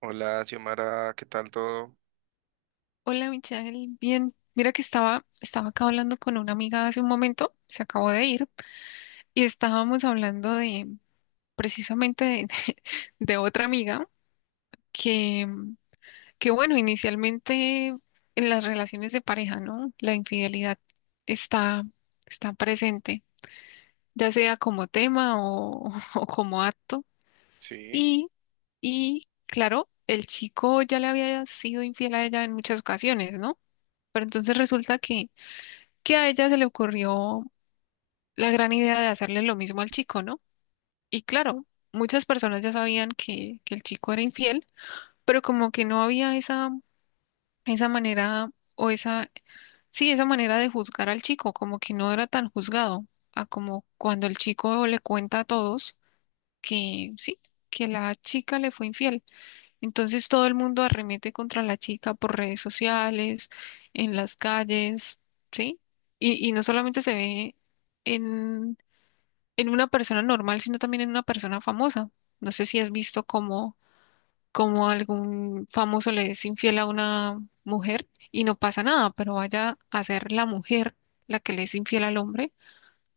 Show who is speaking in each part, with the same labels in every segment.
Speaker 1: Hola, Xiomara, ¿qué tal todo?
Speaker 2: Hola, Michelle. Bien, mira que estaba acá hablando con una amiga hace un momento, se acabó de ir, y estábamos hablando de precisamente de otra amiga que, que, bueno, inicialmente en las relaciones de pareja, ¿no? La infidelidad está, está presente, ya sea como tema o como acto.
Speaker 1: Sí,
Speaker 2: Y, y claro, el chico ya le había sido infiel a ella en muchas ocasiones, ¿no? Pero entonces resulta que a ella se le ocurrió la gran idea de hacerle lo mismo al chico, ¿no? Y claro, muchas personas ya sabían que el chico era infiel, pero como que no había esa manera o sí, esa manera de juzgar al chico, como que no era tan juzgado, a como cuando el chico le cuenta a todos que sí, que la chica le fue infiel. Entonces todo el mundo arremete contra la chica por redes sociales, en las calles, ¿sí? Y no solamente se ve en en una persona normal, sino también en una persona famosa. No sé si has visto cómo algún famoso le es infiel a una mujer y no pasa nada, pero vaya a ser la mujer la que le es infiel al hombre,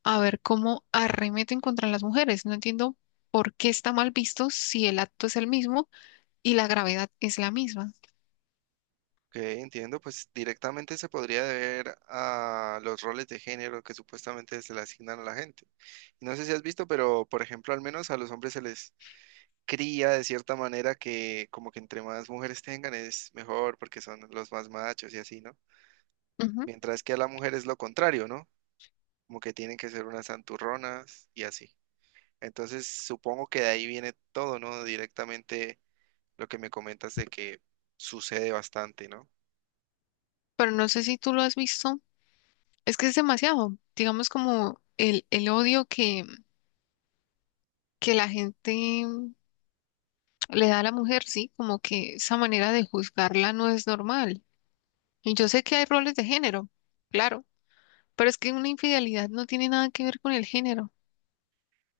Speaker 2: a ver cómo arremeten contra las mujeres. No entiendo por qué está mal visto si el acto es el mismo y la gravedad es la misma.
Speaker 1: ok, entiendo. Pues directamente se podría deber a los roles de género que supuestamente se le asignan a la gente. Y no sé si has visto, pero por ejemplo, al menos a los hombres se les cría de cierta manera que como que entre más mujeres tengan es mejor porque son los más machos y así, ¿no?
Speaker 2: Ujú.
Speaker 1: Mientras que a la mujer es lo contrario, ¿no? Como que tienen que ser unas santurronas y así. Entonces supongo que de ahí viene todo, ¿no? Directamente lo que me comentas de que sucede bastante, ¿no?
Speaker 2: Pero no sé si tú lo has visto, es que es demasiado, digamos como el odio que la gente le da a la mujer, sí, como que esa manera de juzgarla no es normal. Y yo sé que hay roles de género, claro, pero es que una infidelidad no tiene nada que ver con el género,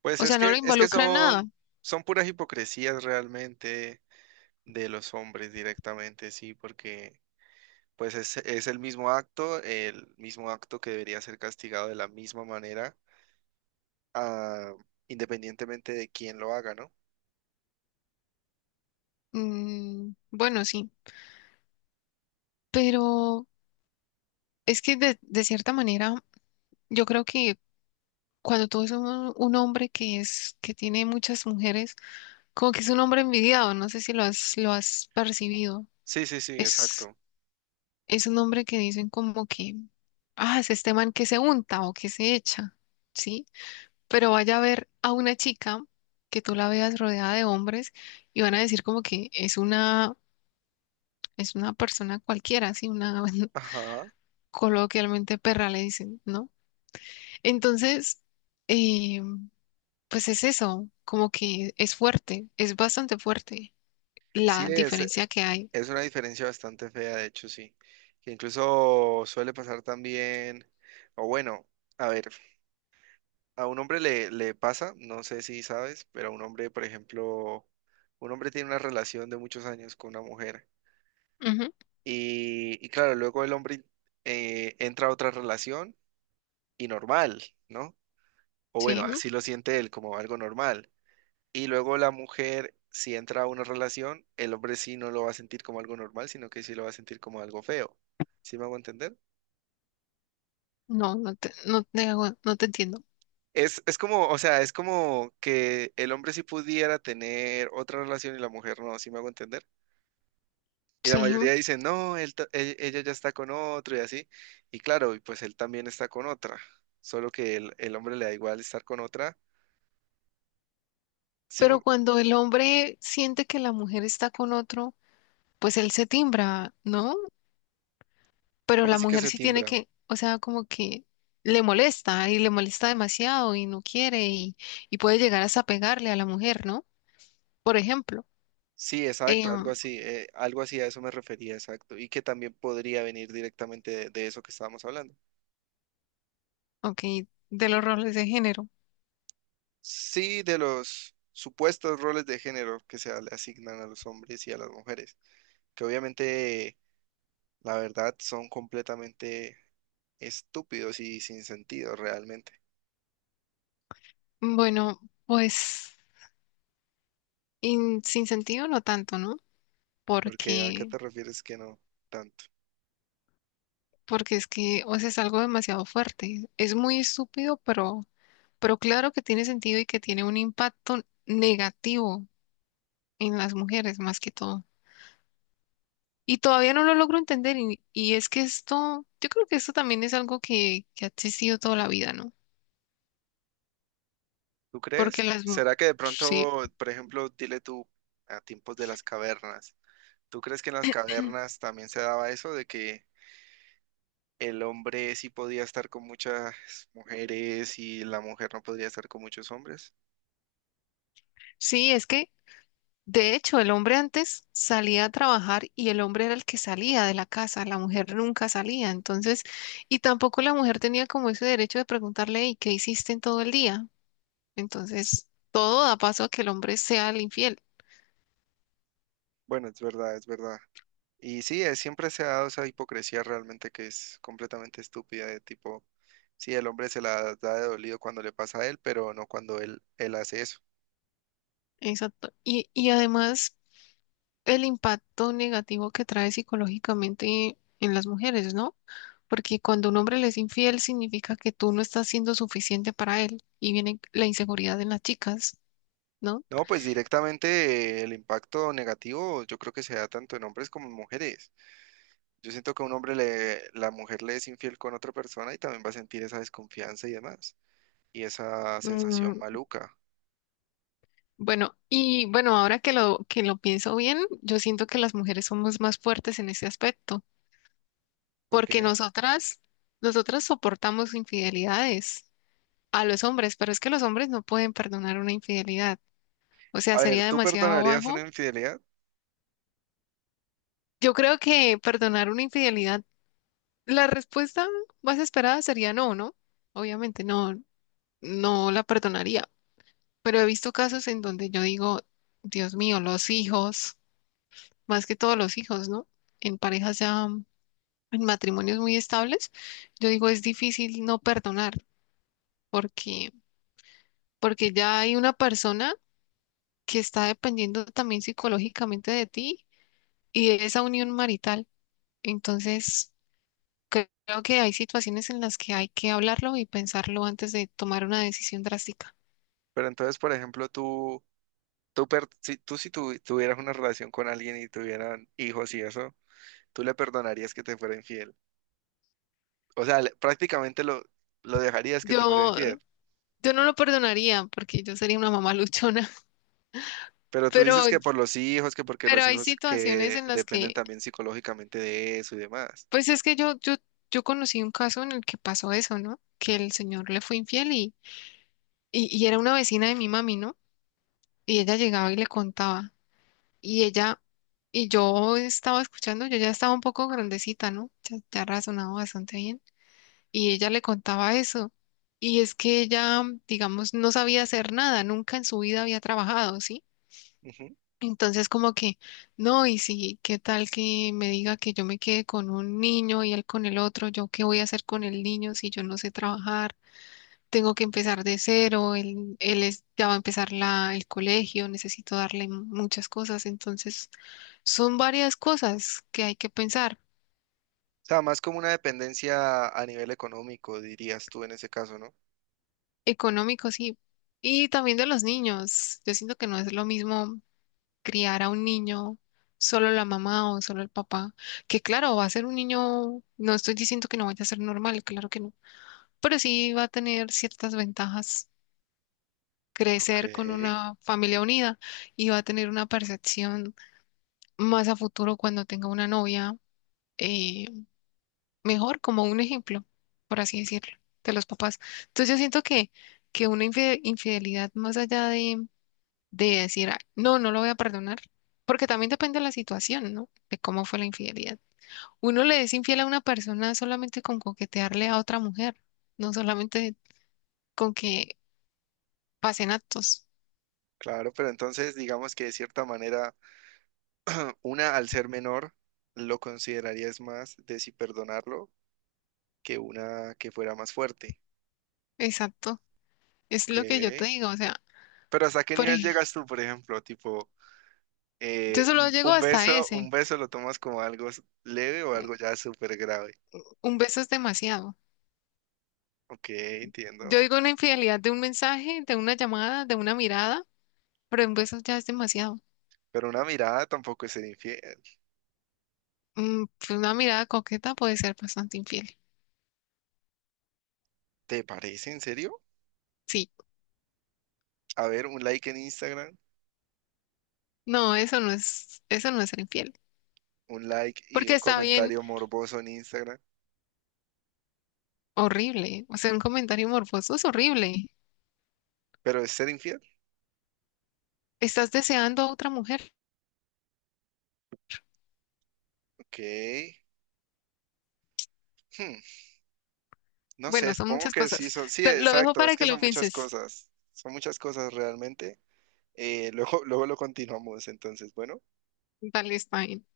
Speaker 1: Pues
Speaker 2: o
Speaker 1: es
Speaker 2: sea, no lo
Speaker 1: que, es que
Speaker 2: involucra en
Speaker 1: son,
Speaker 2: nada.
Speaker 1: son puras hipocresías realmente de los hombres directamente, sí, porque pues es el mismo acto que debería ser castigado de la misma manera, ah, independientemente de quién lo haga, ¿no?
Speaker 2: Mm, bueno, sí, pero es que de cierta manera yo creo que cuando tú ves un hombre que tiene muchas mujeres, como que es un hombre envidiado, no sé si lo has percibido.
Speaker 1: Sí, sí, sí,
Speaker 2: Es,
Speaker 1: exacto.
Speaker 2: es un hombre que dicen como que, ah, es este man que se unta o que se echa, ¿sí? Pero vaya a ver a una chica que tú la veas rodeada de hombres y van a decir como que es es una persona cualquiera, ¿sí? Una,
Speaker 1: Ajá.
Speaker 2: coloquialmente perra le dicen, ¿no? Entonces, eh, pues es eso, como que es fuerte, es bastante fuerte
Speaker 1: Sí,
Speaker 2: la diferencia que hay.
Speaker 1: es una diferencia bastante fea, de hecho, sí. Que incluso suele pasar también, o bueno, a ver. A un hombre le, le pasa, no sé si sabes, pero a un hombre, por ejemplo, un hombre tiene una relación de muchos años con una mujer
Speaker 2: Ujú,
Speaker 1: y claro, luego el hombre entra a otra relación y normal, ¿no? O bueno,
Speaker 2: sí.
Speaker 1: así lo siente él como algo normal. Y luego la mujer, si entra a una relación, el hombre sí no lo va a sentir como algo normal, sino que sí lo va a sentir como algo feo. ¿Sí me hago entender?
Speaker 2: No, no te entiendo.
Speaker 1: Es como, o sea, es como que el hombre sí pudiera tener otra relación y la mujer no, ¿sí me hago entender? Y la
Speaker 2: Sí,
Speaker 1: mayoría dicen, no, ella ya está con otro y así. Y claro, y pues él también está con otra. Solo que el hombre le da igual estar con otra. Sí,
Speaker 2: pero
Speaker 1: mo-
Speaker 2: cuando el hombre siente que la mujer está con otro, pues él se timbra, ¿no? Pero
Speaker 1: ¿cómo
Speaker 2: la
Speaker 1: así que
Speaker 2: mujer
Speaker 1: se
Speaker 2: sí tiene
Speaker 1: timbra?
Speaker 2: que, o sea, como que le molesta y le molesta demasiado y no quiere y puede llegar hasta pegarle a la mujer, ¿no? Por ejemplo,
Speaker 1: Sí, exacto,
Speaker 2: em,
Speaker 1: algo así a eso me refería, exacto. Y que también podría venir directamente de eso que estábamos hablando.
Speaker 2: ok, de los roles de género.
Speaker 1: Sí, de los supuestos roles de género que se le asignan a los hombres y a las mujeres, que obviamente, la verdad, son completamente estúpidos y sin sentido realmente.
Speaker 2: Bueno, pues sin sentido no tanto, ¿no?
Speaker 1: Porque ¿a qué
Speaker 2: Porque,
Speaker 1: te refieres que no tanto?
Speaker 2: porque es que, o sea, es algo demasiado fuerte. Es muy estúpido, pero claro que tiene sentido y que tiene un impacto negativo en las mujeres más que todo. Y todavía no lo logro entender y es que esto, yo creo que esto también es algo que ha existido toda la vida, ¿no?
Speaker 1: ¿Tú
Speaker 2: Porque
Speaker 1: crees? ¿Será que de
Speaker 2: sí,
Speaker 1: pronto, por ejemplo, dile tú a tiempos de las cavernas, ¿tú crees que en las cavernas también se daba eso de que el hombre sí podía estar con muchas mujeres y la mujer no podría estar con muchos hombres?
Speaker 2: sí, es que de hecho el hombre antes salía a trabajar y el hombre era el que salía de la casa, la mujer nunca salía, entonces, y tampoco la mujer tenía como ese derecho de preguntarle, ¿y qué hiciste en todo el día? Entonces, todo da paso a que el hombre sea el infiel.
Speaker 1: Bueno, es verdad, es verdad. Y sí, siempre se ha dado esa hipocresía realmente que es completamente estúpida de tipo, sí, el hombre se la da de dolido cuando le pasa a él, pero no cuando él hace eso.
Speaker 2: Exacto. Y además el impacto negativo que trae psicológicamente en las mujeres, ¿no? Porque cuando un hombre le es infiel significa que tú no estás siendo suficiente para él y viene la inseguridad en las chicas, ¿no?
Speaker 1: No, pues directamente el impacto negativo yo creo que se da tanto en hombres como en mujeres. Yo siento que a un hombre le, la mujer le es infiel con otra persona y también va a sentir esa desconfianza y demás, y esa sensación
Speaker 2: Mm,
Speaker 1: maluca.
Speaker 2: bueno, y bueno, ahora que que lo pienso bien, yo siento que las mujeres somos más fuertes en ese aspecto,
Speaker 1: ¿Por
Speaker 2: porque
Speaker 1: qué?
Speaker 2: nosotras soportamos infidelidades a los hombres, pero es que los hombres no pueden perdonar una infidelidad. O sea,
Speaker 1: A ver,
Speaker 2: sería
Speaker 1: tú
Speaker 2: demasiado
Speaker 1: perdonarías una
Speaker 2: bajo.
Speaker 1: infidelidad,
Speaker 2: Yo creo que perdonar una infidelidad, la respuesta más esperada sería no, ¿no? Obviamente no, no la perdonaría, pero he visto casos en donde yo digo, Dios mío, los hijos, más que todos los hijos, ¿no? En parejas ya, en matrimonios muy estables, yo digo, es difícil no perdonar, porque, porque ya hay una persona que está dependiendo también psicológicamente de ti y de esa unión marital. Entonces, creo que hay situaciones en las que hay que hablarlo y pensarlo antes de tomar una decisión drástica.
Speaker 1: pero entonces, por ejemplo, tú, per- si, tú si tu- tuvieras una relación con alguien y tuvieran hijos y eso, ¿tú le perdonarías que te fuera infiel? O sea, le- prácticamente lo dejarías que te fuera
Speaker 2: Yo,
Speaker 1: infiel.
Speaker 2: yo no lo perdonaría porque yo sería una mamá luchona,
Speaker 1: Pero tú dices
Speaker 2: pero,
Speaker 1: que por los hijos, que porque
Speaker 2: pero
Speaker 1: los
Speaker 2: hay
Speaker 1: hijos
Speaker 2: situaciones
Speaker 1: que
Speaker 2: en las
Speaker 1: dependen
Speaker 2: que,
Speaker 1: también psicológicamente de eso y demás.
Speaker 2: pues es que yo conocí un caso en el que pasó eso, ¿no? Que el señor le fue infiel y era una vecina de mi mami, ¿no? Y ella llegaba y le contaba. Y ella, y yo estaba escuchando, yo ya estaba un poco grandecita, ¿no? Ya razonaba bastante bien. Y ella le contaba eso. Y es que ella, digamos, no sabía hacer nada, nunca en su vida había trabajado, ¿sí?
Speaker 1: Ujú. O
Speaker 2: Entonces como que, no, y si, ¿qué tal que me diga que yo me quede con un niño y él con el otro? ¿Yo qué voy a hacer con el niño si yo no sé trabajar? Tengo que empezar de cero, ya va a empezar el colegio, necesito darle muchas cosas, entonces son varias cosas que hay que pensar.
Speaker 1: sea, más como una dependencia a nivel económico, dirías tú en ese caso, ¿no?
Speaker 2: Económico, sí. Y también de los niños. Yo siento que no es lo mismo criar a un niño, solo la mamá o solo el papá, que claro, va a ser un niño, no estoy diciendo que no vaya a ser normal, claro que no, pero sí va a tener ciertas ventajas
Speaker 1: Ok,
Speaker 2: crecer con una familia unida y va a tener una percepción más a futuro cuando tenga una novia, eh, mejor como un ejemplo, por así decirlo, de los papás. Entonces yo siento que una infidelidad más allá de decir, "Ah, no, no lo voy a perdonar", porque también depende de la situación, ¿no? De cómo fue la infidelidad. Uno le es infiel a una persona solamente con coquetearle a otra mujer, no solamente con que pasen actos.
Speaker 1: claro, pero entonces digamos que de cierta manera, una al ser menor, lo considerarías más de si perdonarlo que una que fuera más fuerte.
Speaker 2: Exacto. Es
Speaker 1: Ok,
Speaker 2: lo que yo te digo, o sea,
Speaker 1: pero ¿hasta qué
Speaker 2: por
Speaker 1: nivel
Speaker 2: ej-
Speaker 1: llegas tú, por ejemplo? Tipo,
Speaker 2: yo solo llego hasta
Speaker 1: un
Speaker 2: ese.
Speaker 1: beso lo tomas como algo s- leve o algo ya súper grave.
Speaker 2: Un beso es demasiado.
Speaker 1: Ok,
Speaker 2: Yo
Speaker 1: entiendo.
Speaker 2: digo una infidelidad de un mensaje, de una llamada, de una mirada, pero un beso ya es demasiado.
Speaker 1: Pero una mirada tampoco es ser infiel.
Speaker 2: Mm, pues una mirada coqueta puede ser bastante infiel.
Speaker 1: ¿Te parece en serio?
Speaker 2: Sí.
Speaker 1: A ver, un like en Instagram,
Speaker 2: No, eso no es ser infiel.
Speaker 1: un like y
Speaker 2: Porque
Speaker 1: un
Speaker 2: está bien
Speaker 1: comentario morboso en Instagram.
Speaker 2: horrible. O sea, un comentario morboso es horrible.
Speaker 1: ¿Pero es ser infiel?
Speaker 2: Estás deseando a otra mujer.
Speaker 1: Ok. Hmm, no sé,
Speaker 2: Bueno, son
Speaker 1: supongo
Speaker 2: muchas
Speaker 1: que sí
Speaker 2: cosas.
Speaker 1: son. Sí,
Speaker 2: Te- lo dejo
Speaker 1: exacto. Es
Speaker 2: para
Speaker 1: que
Speaker 2: que lo
Speaker 1: son muchas
Speaker 2: pienses.
Speaker 1: cosas. Son muchas cosas realmente. Luego, luego lo continuamos. Entonces, bueno,
Speaker 2: Dale, está bien.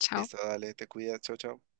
Speaker 2: Chao.
Speaker 1: listo, dale, te cuidas, chao, chao.